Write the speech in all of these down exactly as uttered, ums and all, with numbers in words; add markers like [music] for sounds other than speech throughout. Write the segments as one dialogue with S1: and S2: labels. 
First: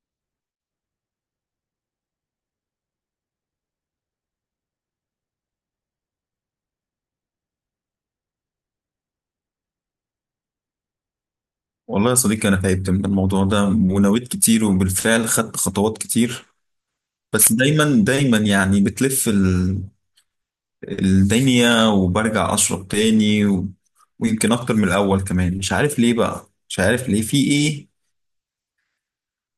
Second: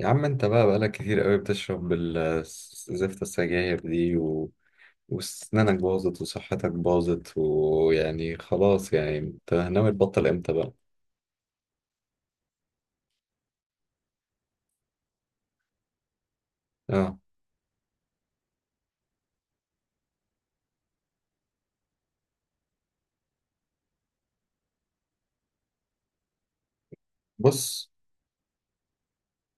S1: يا عم انت بقى بقالك كتير قوي بتشرب ال- زفت السجاير دي و... وسنانك باظت وصحتك باظت ويعني خلاص يعني انت ناوي تبطل امتى بقى.
S2: والله يا صديقي، أنا تعبت من الموضوع ده ونويت كتير وبالفعل خدت خطوات كتير.
S1: اه.
S2: بس دايما دايما يعني بتلف ال- الدنيا وبرجع أشرب تاني و... ويمكن أكتر من الأول كمان. مش عارف ليه بقى، مش عارف ليه في إيه
S1: بص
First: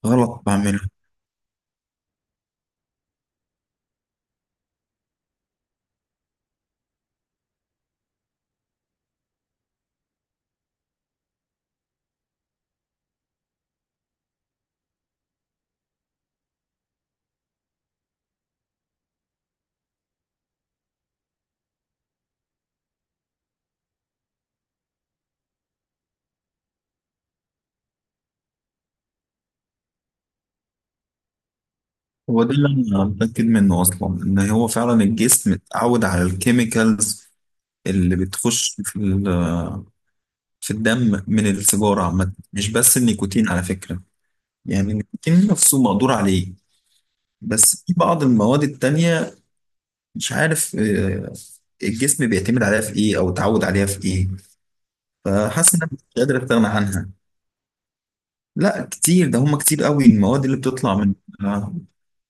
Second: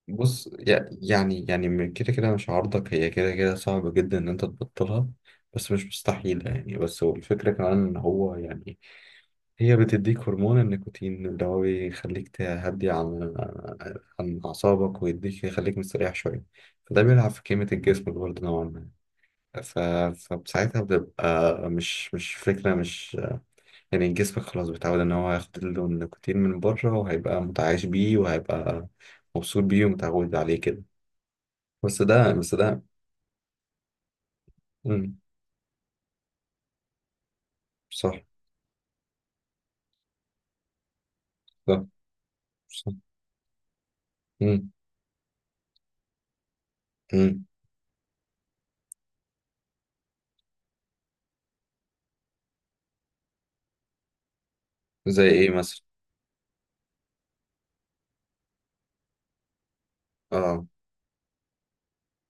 S2: غلط
S1: بص
S2: بعمله.
S1: يع- يعني يعني من كده كده مش عارضك، هي كده كده صعب جدا ان انت تبطلها، بس مش مستحيلة يعني. بس هو الفكرة كمان ان هو يعني هي بتديك هرمون النيكوتين اللي هو بيخليك تهدي عن عن أعصابك ويديك يخليك مستريح شوية، فده بيلعب في كيمياء الجسم برضه نوعا ما. ف... فساعتها بتبقى مش مش فكرة، مش يعني جسمك خلاص بيتعود إن هو ياخد له النيكوتين من بره، وهيبقى متعايش بيه، وهيبقى مبسوط بيه ومتعود عليه كده. بس ده
S2: هو ده
S1: بس
S2: اللي
S1: ده
S2: أنا متأكد منه أصلا، إن هو فعلا
S1: مم.
S2: الجسم اتعود على الكيميكالز
S1: صح
S2: اللي بتخش في ال- في الدم من
S1: صح
S2: السيجارة عامة، مش
S1: صح.
S2: بس النيكوتين على فكرة.
S1: مم.
S2: يعني النيكوتين نفسه مقدور عليه،
S1: مم.
S2: بس في بعض المواد التانية مش عارف آه، الجسم بيعتمد عليها في ايه او اتعود عليها في ايه.
S1: زي إيه
S2: فحاسس ان
S1: مثلا؟
S2: انا مش قادر استغنى عنها. لا كتير، ده هما كتير قوي المواد اللي
S1: آه
S2: بتطلع من آه،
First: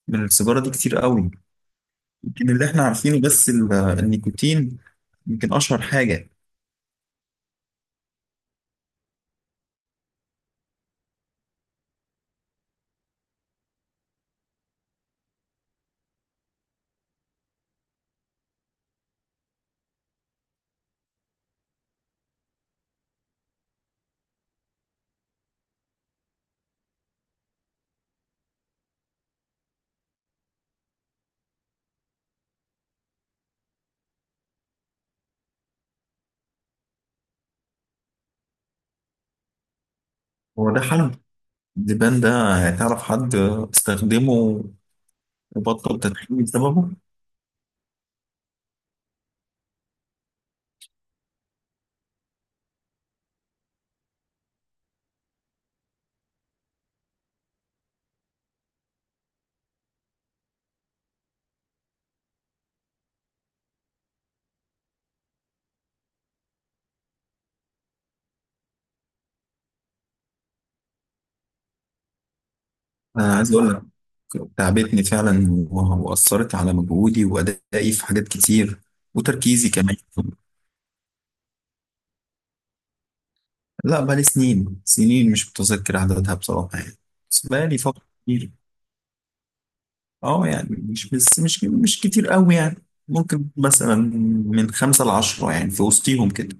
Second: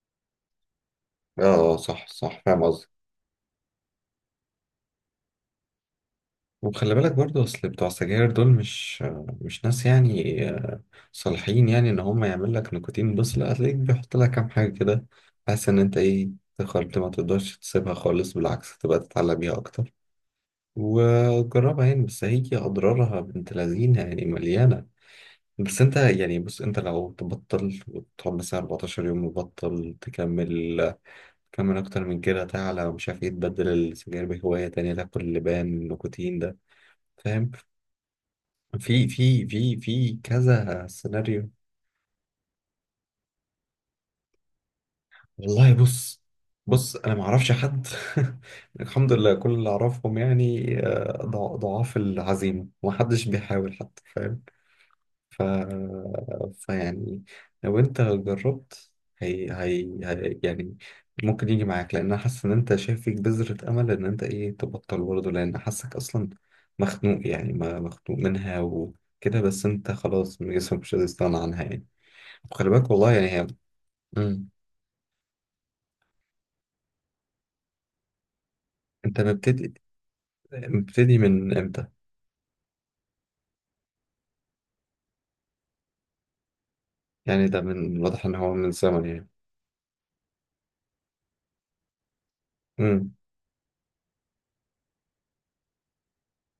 S2: من السيجارة دي، كتير قوي.
S1: آه. آه، صح صح،
S2: يمكن
S1: فاهم
S2: اللي احنا
S1: قصدي.
S2: عارفينه بس ال- آه، النيكوتين، يمكن اشهر حاجة.
S1: وخلي بالك برضو اصل بتوع السجاير دول مش مش ناس يعني آه، صالحين يعني ان هم يعمل لك نيكوتين بس، لا، هتلاقيك بيحط لك كام حاجه كده بحيث ان انت ايه، تخربت، ما تقدرش تسيبها خالص، بالعكس تبقى تتعلق بيها اكتر. وجربها يعني، بس هي اضرارها بنت لذينه يعني، مليانه. بس انت يعني بص، انت لو تبطل وتقعد مثلا 14 يوم مبطل، تكمل تكمل اكتر من كده، تعلى، ومش عارف ايه، تبدل السجاير بهوايه تانية، تاكل لبان نيكوتين ده، فاهم؟ في في في في
S2: هو ده
S1: كذا
S2: حل،
S1: سيناريو.
S2: الدبان ده؟ تعرف حد استخدمه
S1: والله
S2: وبطل
S1: بص،
S2: تدخين بسببه؟
S1: بص انا ما اعرفش حد. [laughs] الحمد لله كل اللي اعرفهم يعني آه، ضع- ضعاف العزيمه، وما حدش بيحاول حتى، فاهم؟ ف فيعني لو انت جربت، هي... هي... هي يعني ممكن يجي معاك، لان انا حاسس ان انت شايف فيك بذرة امل ان انت ايه تبطل برضه، لان حاسك اصلا مخنوق يعني، ما مخنوق منها وكده. بس انت خلاص جسمك مش قادر يستغنى عنها يعني، خلي بالك والله يعني
S2: أنا
S1: هي.
S2: عايز أقول لك،
S1: مم.
S2: تعبتني فعلا و- وأثرت على مجهودي وأدائي في حاجات كتير
S1: انت
S2: وتركيزي
S1: مبتدي،
S2: كمان.
S1: مبتدي من امتى؟
S2: لا، بقالي سنين سنين، مش متذكر عددها بصراحة يعني.
S1: يعني
S2: بس
S1: ده
S2: بقالي
S1: من
S2: فترة
S1: واضح ان
S2: كتير.
S1: هو من زمن يعني.
S2: أه يعني مش بس مش مش كتير أوي يعني.
S1: امم.
S2: ممكن مثلا من خمسة لعشرة، يعني في وسطيهم كده.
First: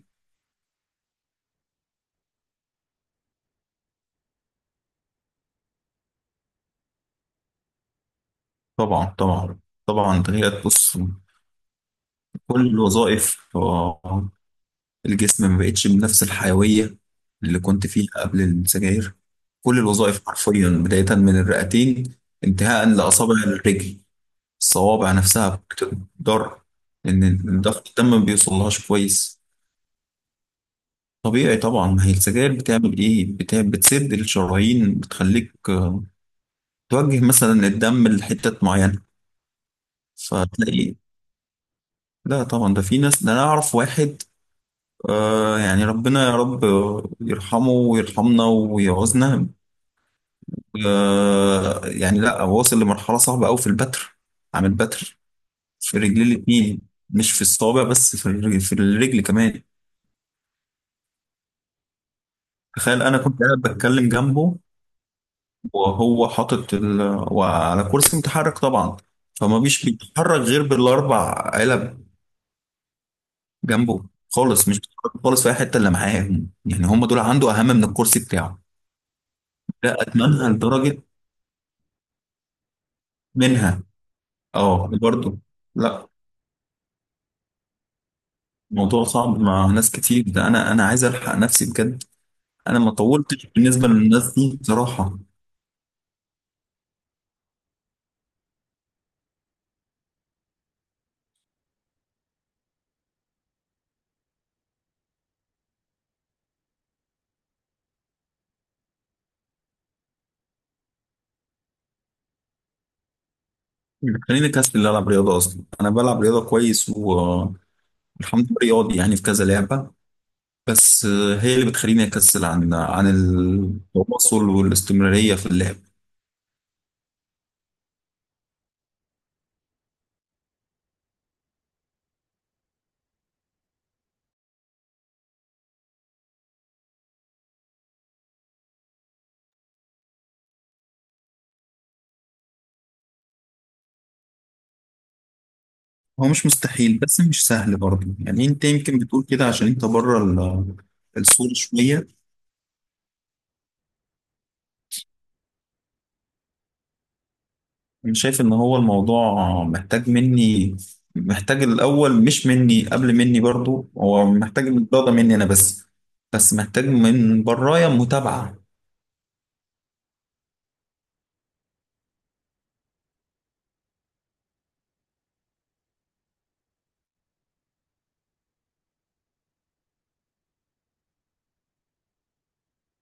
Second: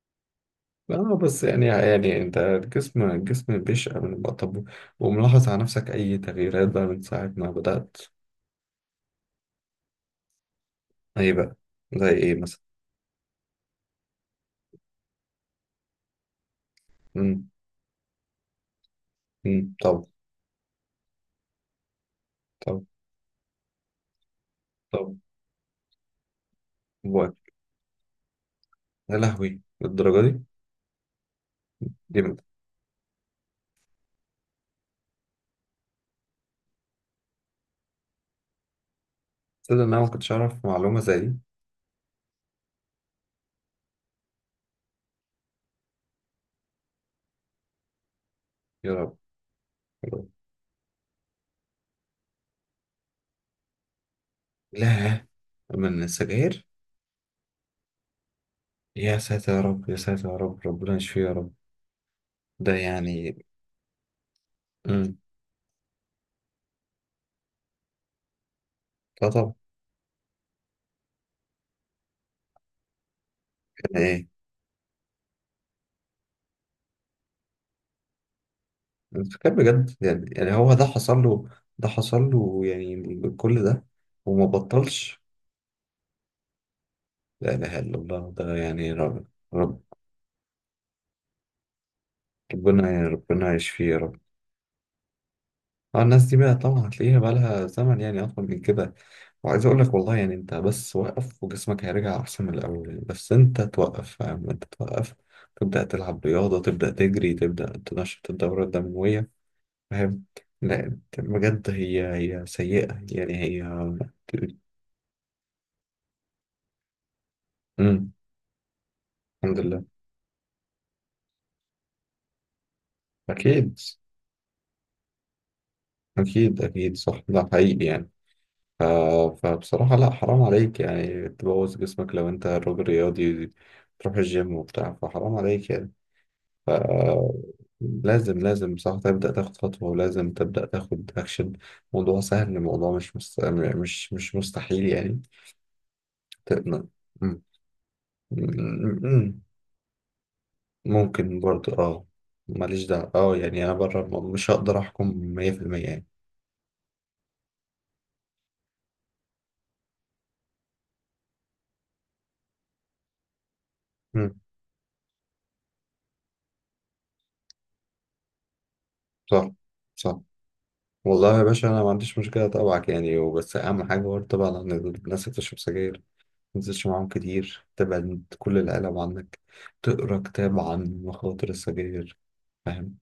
S1: اه، بس يعني يعني انت الجسم الجسم بيشقى من الوقت. طب، وملاحظ على نفسك اي تغييرات بقى من ساعة ما بدأت؟
S2: طبعا طبعا طبعا تغيرت، بص.
S1: ايه بقى، زي ايه مثلا؟
S2: كل الوظائف آه، الجسم ما بقتش بنفس الحيوية
S1: امم.
S2: اللي كنت فيها قبل السجاير.
S1: امم.
S2: كل
S1: طب.
S2: الوظائف حرفيا، بداية من الرئتين
S1: طب.
S2: انتهاء لأصابع الرجل. الصوابع
S1: طب.
S2: نفسها بتضر
S1: وقت.
S2: لأن ضغط الدم ما بيوصلهاش
S1: يا
S2: كويس.
S1: لهوي للدرجة دي؟
S2: طبيعي طبعا، ما هي
S1: دي من-
S2: السجاير بتعمل إيه؟ بت- بتسد الشرايين، بتخليك آه، توجه مثلا الدم لحتة معينة،
S1: تصدق ان انا ما كنتش اعرف
S2: فتلاقي.
S1: معلومة زي دي؟
S2: لا طبعا، ده في ناس. ده أنا أعرف واحد، آه يعني ربنا يا رب يرحمه ويرحمنا
S1: يا رب.
S2: ويعوزنا.
S1: يا رب.
S2: آه يعني لا، واصل لمرحلة صعبة أوي في البتر. عامل بتر
S1: لا،
S2: في
S1: من
S2: رجلي
S1: السجاير؟
S2: الاتنين، مش في الصابع بس، في الرجل, في
S1: يا
S2: الرجل
S1: ساتر يا
S2: كمان.
S1: رب، يا ساتر يا رب، ربنا يشفيه يا رب. ده
S2: تخيل، انا
S1: يعني.
S2: كنت قاعد بتكلم جنبه
S1: امم.
S2: وهو حاطط ال... وعلى كرسي متحرك طبعا.
S1: اه طبعا.
S2: فما بيش بيتحرك غير بالاربع علب جنبه.
S1: يعني ايه؟
S2: خالص مش بيتحرك خالص في اي حته الا معاهم، يعني هم دول عنده اهم من الكرسي بتاعه.
S1: انت فاكر بجد
S2: لا،
S1: يعني
S2: اتمنى
S1: يعني هو ده
S2: لدرجه
S1: حصل له؟ ده حصل له يعني كل
S2: منها.
S1: ده وما
S2: اه
S1: بطلش؟
S2: برضه، لا،
S1: لا اله الا الله، ده يعني
S2: الموضوع
S1: رب،
S2: صعب مع
S1: رب،
S2: ناس كتير. ده انا انا عايز الحق نفسي بجد. انا
S1: ربنا
S2: ما
S1: يعني
S2: طولتش
S1: ربنا
S2: بالنسبه
S1: يشفيه يا رب.
S2: للناس دي بصراحه.
S1: اه الناس دي بقى طبعا هتلاقيها بقى لها زمن يعني اطول من كده. وعايز اقول لك والله يعني انت بس وقف، وجسمك هيرجع احسن من الاول، بس انت توقف، فاهم؟ انت توقف، تبدا تلعب رياضه، تبدا تجري، تبدا تنشط الدوره الدمويه، فاهم؟ لا بجد هي هي سيئة يعني هي.
S2: خليني كاس اللي العب رياضه، اصلا انا بلعب رياضه كويس والحمد
S1: مم.
S2: لله، رياضي يعني في كذا
S1: الحمد لله.
S2: لعبه. بس آه، هي اللي بتخليني اكسل عن عن
S1: أكيد.
S2: التواصل والاستمراريه في اللعب.
S1: أكيد أكيد صح، ده حقيقي يعني. ف... فبصراحة لا، حرام عليك يعني تبوظ جسمك، لو أنت راجل رياضي تروح الجيم وبتاع، فحرام عليك يعني. ف... لازم لازم صح تبدأ تاخد خطوة، ولازم تبدأ تاخد أكشن. موضوع سهل، الموضوع مش مست... مش مش مستحيل يعني.
S2: هو مش
S1: ت...
S2: مستحيل، بس
S1: مم.
S2: مش سهل برضه يعني. انت يمكن بتقول
S1: مم.
S2: كده عشان انت بره ال-
S1: ممكن
S2: الصوره
S1: برضو اه.
S2: شويه.
S1: ماليش دعوة، اه يعني انا بره الموضوع مش هقدر احكم مية في المية يعني.
S2: انا شايف ان هو الموضوع محتاج مني، محتاج الاول مش مني. قبل مني برضه هو
S1: مم.
S2: محتاج الرياضه مني انا، بس بس محتاج من برايا متابعه.
S1: صح صح. والله يا باشا انا ما عنديش مشكلة اتابعك يعني، وبس اهم حاجة برضه طبعا ان الناس اللي بتشرب سجاير ما تنزلش معاهم كتير، تبعد كل العالم عنك، تقرا كتاب عن مخاطر السجاير، فاهم؟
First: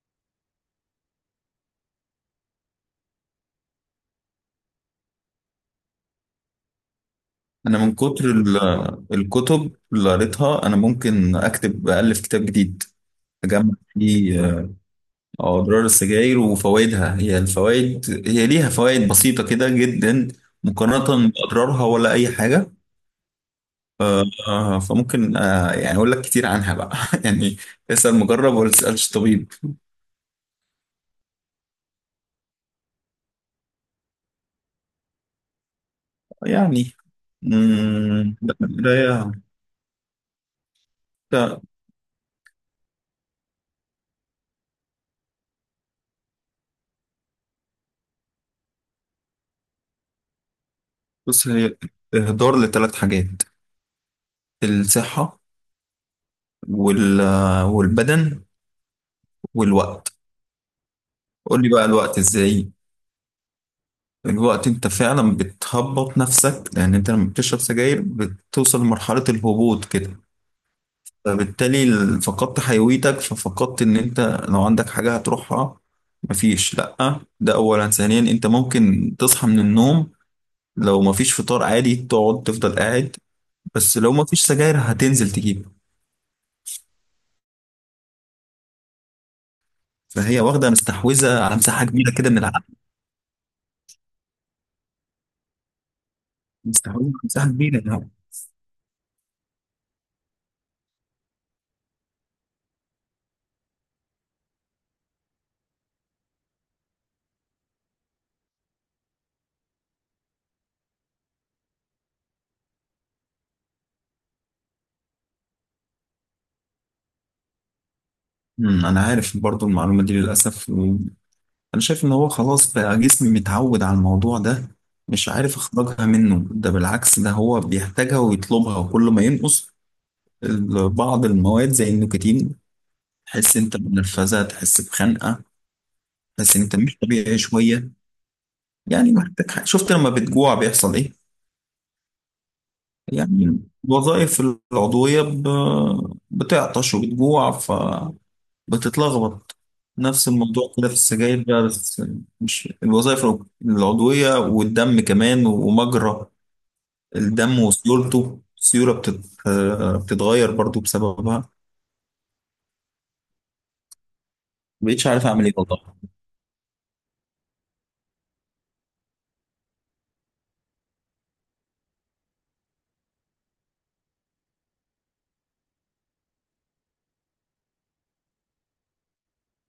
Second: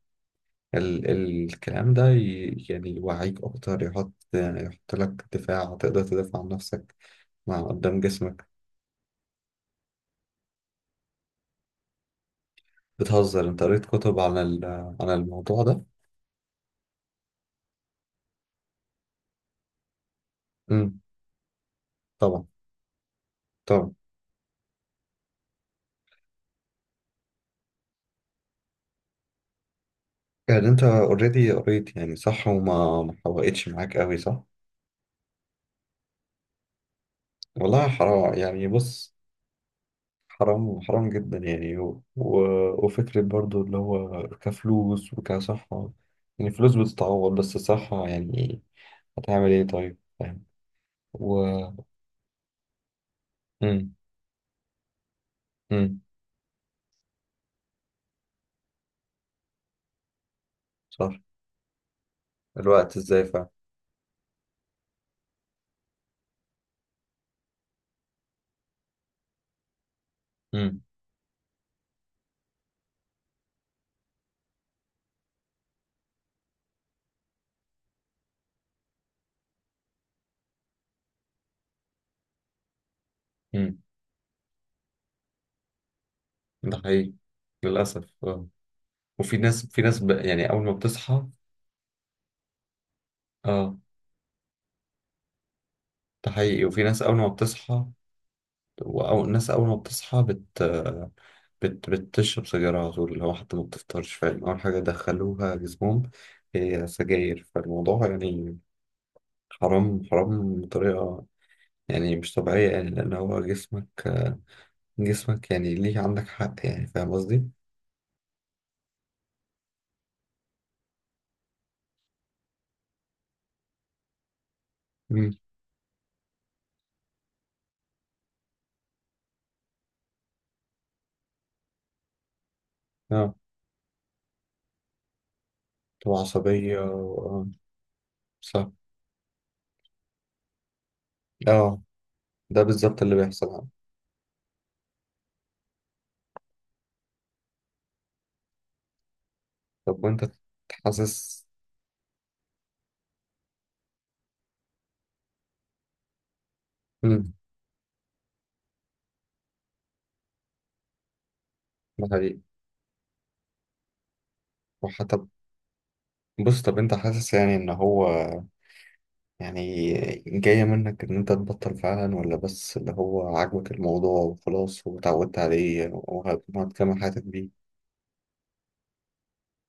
S1: ال ال- الكلام ده ي- يعني يوعيك اكتر، يحط يحط لك دفاع تقدر تدافع عن نفسك مع
S2: انا من
S1: قدام
S2: كتر
S1: جسمك.
S2: ال- الكتب اللي قريتها، انا ممكن اكتب الف كتاب جديد،
S1: بتهزر؟ انت
S2: اجمع
S1: قريت كتب عن
S2: فيه
S1: ال-
S2: آه،
S1: عن الموضوع ده؟
S2: اضرار السجاير وفوائدها. هي الفوائد، هي ليها فوائد بسيطه كده جدا
S1: امم.
S2: مقارنه باضرارها ولا اي
S1: طبعا.
S2: حاجه.
S1: طبعا.
S2: آه، آه، فممكن آه، يعني اقول لك كتير عنها بقى [laughs] يعني. اسال مجرب ولا تسالش طبيب.
S1: يعني انت اوريدي قريت يعني صح، وما ما حوقتش معاك قوي صح.
S2: يعني
S1: والله حرام
S2: مم، لا،
S1: يعني، بص،
S2: القرايه.
S1: حرام حرام جدا
S2: لا،
S1: يعني. و... و... وفكرة برضو اللي هو كفلوس وكصحة، يعني فلوس بتتعوض بس الصحة يعني هتعمل ايه طيب، فاهم؟ و.
S2: بص هي اهدار لثلاث حاجات:
S1: امم.
S2: الصحه
S1: امم.
S2: وال- آه، والبدن والوقت.
S1: صح.
S2: قول لي بقى الوقت ازاي.
S1: الوقت ازاي فعلا.
S2: الوقت، انت فعلا بتهبط نفسك لان انت لما بتشرب سجاير بتوصل لمرحلة الهبوط كده.
S1: امم.
S2: فبالتالي ال- فقدت حيويتك، ففقدت ان انت لو عندك حاجة هتروحها مفيش. لأ، ده اولا. ثانيا، انت ممكن تصحى من النوم لو مفيش فطار عادي تقعد تفضل قاعد،
S1: امم.
S2: بس لو مفيش سجاير هتنزل تجيب.
S1: ده حقيقي، للأسف اه. وفي ناس، في ناس ب...
S2: فهي
S1: يعني أول
S2: واخدة
S1: ما بتصحى.
S2: مستحوذة على مساحة كبيرة كده من العقل،
S1: اه. ده حقيقي، وفي ناس
S2: مستحوذة على
S1: أول ما
S2: مساحة كبيرة
S1: بتصحى.
S2: يعني.
S1: وأو الناس أول ما بتصحى بت... بت... بتشرب سجاير على طول، اللي هو حتى ما بتفطرش، فاهم؟ أول حاجة دخلوها جسمهم هي سجاير، فالموضوع يعني حرام، حرام بطريقة يعني مش طبيعية يعني، لأن هو جسمك، جسمك يعني ليه، عندك حق يعني، فاهم قصدي؟
S2: امم، انا عارف برضو المعلومة دي للأسف. انا شايف ان هو خلاص بقى جسمي متعود على الموضوع ده، مش
S1: مم.
S2: عارف اخرجها منه. ده بالعكس، ده هو بيحتاجها ويطلبها. وكل ما ينقص ال- بعض المواد زي النيكوتين،
S1: اه،
S2: تحس انت بنرفزه، تحس بخنقه،
S1: تبقى
S2: تحس انت
S1: عصبية
S2: مش طبيعي
S1: آه،
S2: شويه،
S1: صح.
S2: يعني محتاج حاجة. شفت لما بتجوع بيحصل ايه؟
S1: اه، ده بالظبط اللي
S2: يعني
S1: بيحصل.
S2: الوظائف العضويه ب- بتعطش وبتجوع، بتتلخبط.
S1: طب،
S2: نفس
S1: وأنت
S2: الموضوع كده في السجاير
S1: حاسس.
S2: بقى، بس مش الوظائف العضوية، والدم كمان ومجرى
S1: مم.
S2: الدم وسيولته. السيولة بتت... آه، بتتغير برضو بسببها.
S1: ده حقيقي.
S2: مبقتش
S1: وحتى،
S2: عارف أعمل إيه والله.
S1: بص طب أنت حاسس يعني إن هو يعني جاية منك إن أنت تبطل فعلا، ولا بس اللي هو عاجبك الموضوع وخلاص واتعودت عليه وهتكمل حياتك بيه؟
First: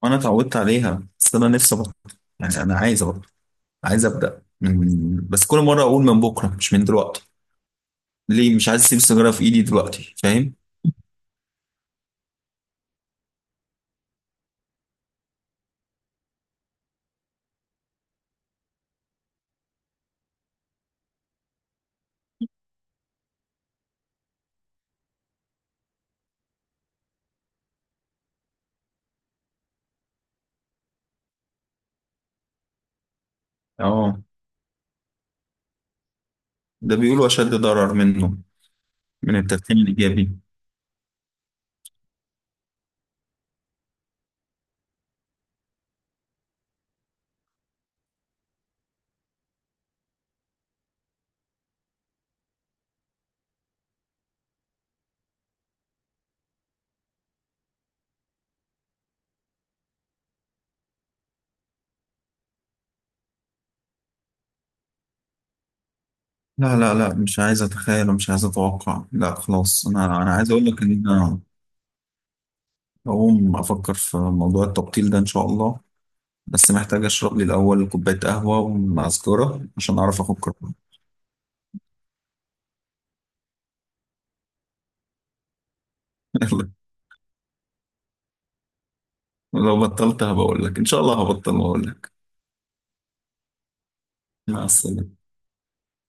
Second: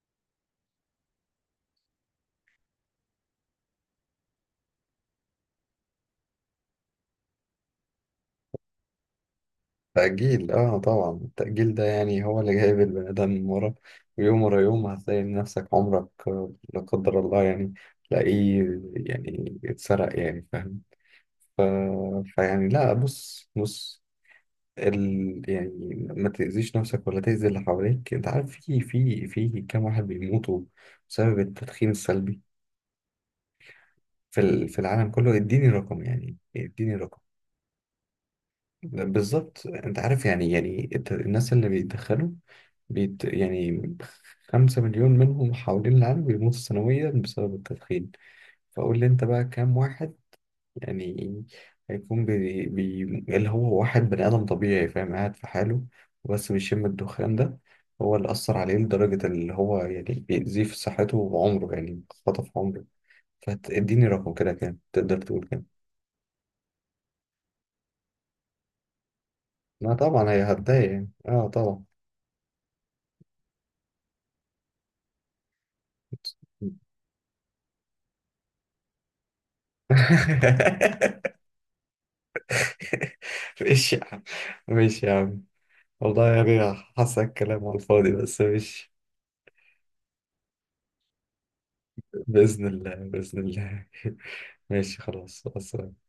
S2: وأنا اتعودت عليها، بس أنا نفسي أبطل، يعني أنا عايز أبطل. عايز أبدأ من- بس كل مرة أقول من بكرة مش من دلوقتي. ليه مش عايز أسيب السيجارة في إيدي دلوقتي؟
S1: تأجيل؟
S2: فاهم؟
S1: آه طبعا التأجيل ده يعني هو اللي جايب البني آدم ورا، ويوم ورا يوم هتلاقي نفسك عمرك آه، لا قدر الله يعني، تلاقيه يعني اتسرق يعني، فاهم؟ ف... فيعني لا، بص بص ال... يعني ما تأذيش نفسك ولا تأذي اللي حواليك. أنت عارف في في في كام واحد بيموتوا بسبب التدخين السلبي
S2: آه،
S1: في ال- في العالم كله؟ اديني رقم يعني، اديني
S2: ده
S1: رقم.
S2: بيقولوا أشد ضرر منه من
S1: بالظبط،
S2: التدخين
S1: انت عارف
S2: الإيجابي.
S1: يعني يعني الت- الناس اللي بيتدخلوا، بيت يعني. خمسة مليون منهم حوالين العالم بيموتوا سنويا بسبب التدخين. فقول لي انت بقى كام واحد يعني هيكون بي بي، اللي هو واحد بني آدم طبيعي فاهم، قاعد في حاله، وبس بيشم الدخان ده، هو اللي أثر عليه لدرجة اللي هو يعني بيأذيه في صحته وعمره، يعني خطف عمره. فاديني رقم كده، كام تقدر تقول كام؟
S2: لا لا لا مش عايز اتخيل ومش عايز اتوقع. لا خلاص،
S1: لا
S2: انا
S1: طبعا
S2: انا
S1: هي
S2: عايز اقول لك
S1: هتضايق
S2: ان
S1: يعني،
S2: انا
S1: اه طبعا.
S2: هقوم افكر في موضوع التبطيل ده ان شاء الله. بس محتاج اشرب لي الاول كوبايه قهوه ومعسكرة عشان اعرف افكر [laughs]
S1: [laughs] ماشي يا عم، ماشي يا عم، والله
S2: يلا،
S1: يعني حاسك كلام على الفاضي، بس ماشي.
S2: لو بطلت هبقول لك ان شاء الله هبطل واقول لك.
S1: بإذن الله، بإذن الله. [laughs]
S2: مع
S1: ماشي،
S2: السلامه.
S1: خلاص خلاص.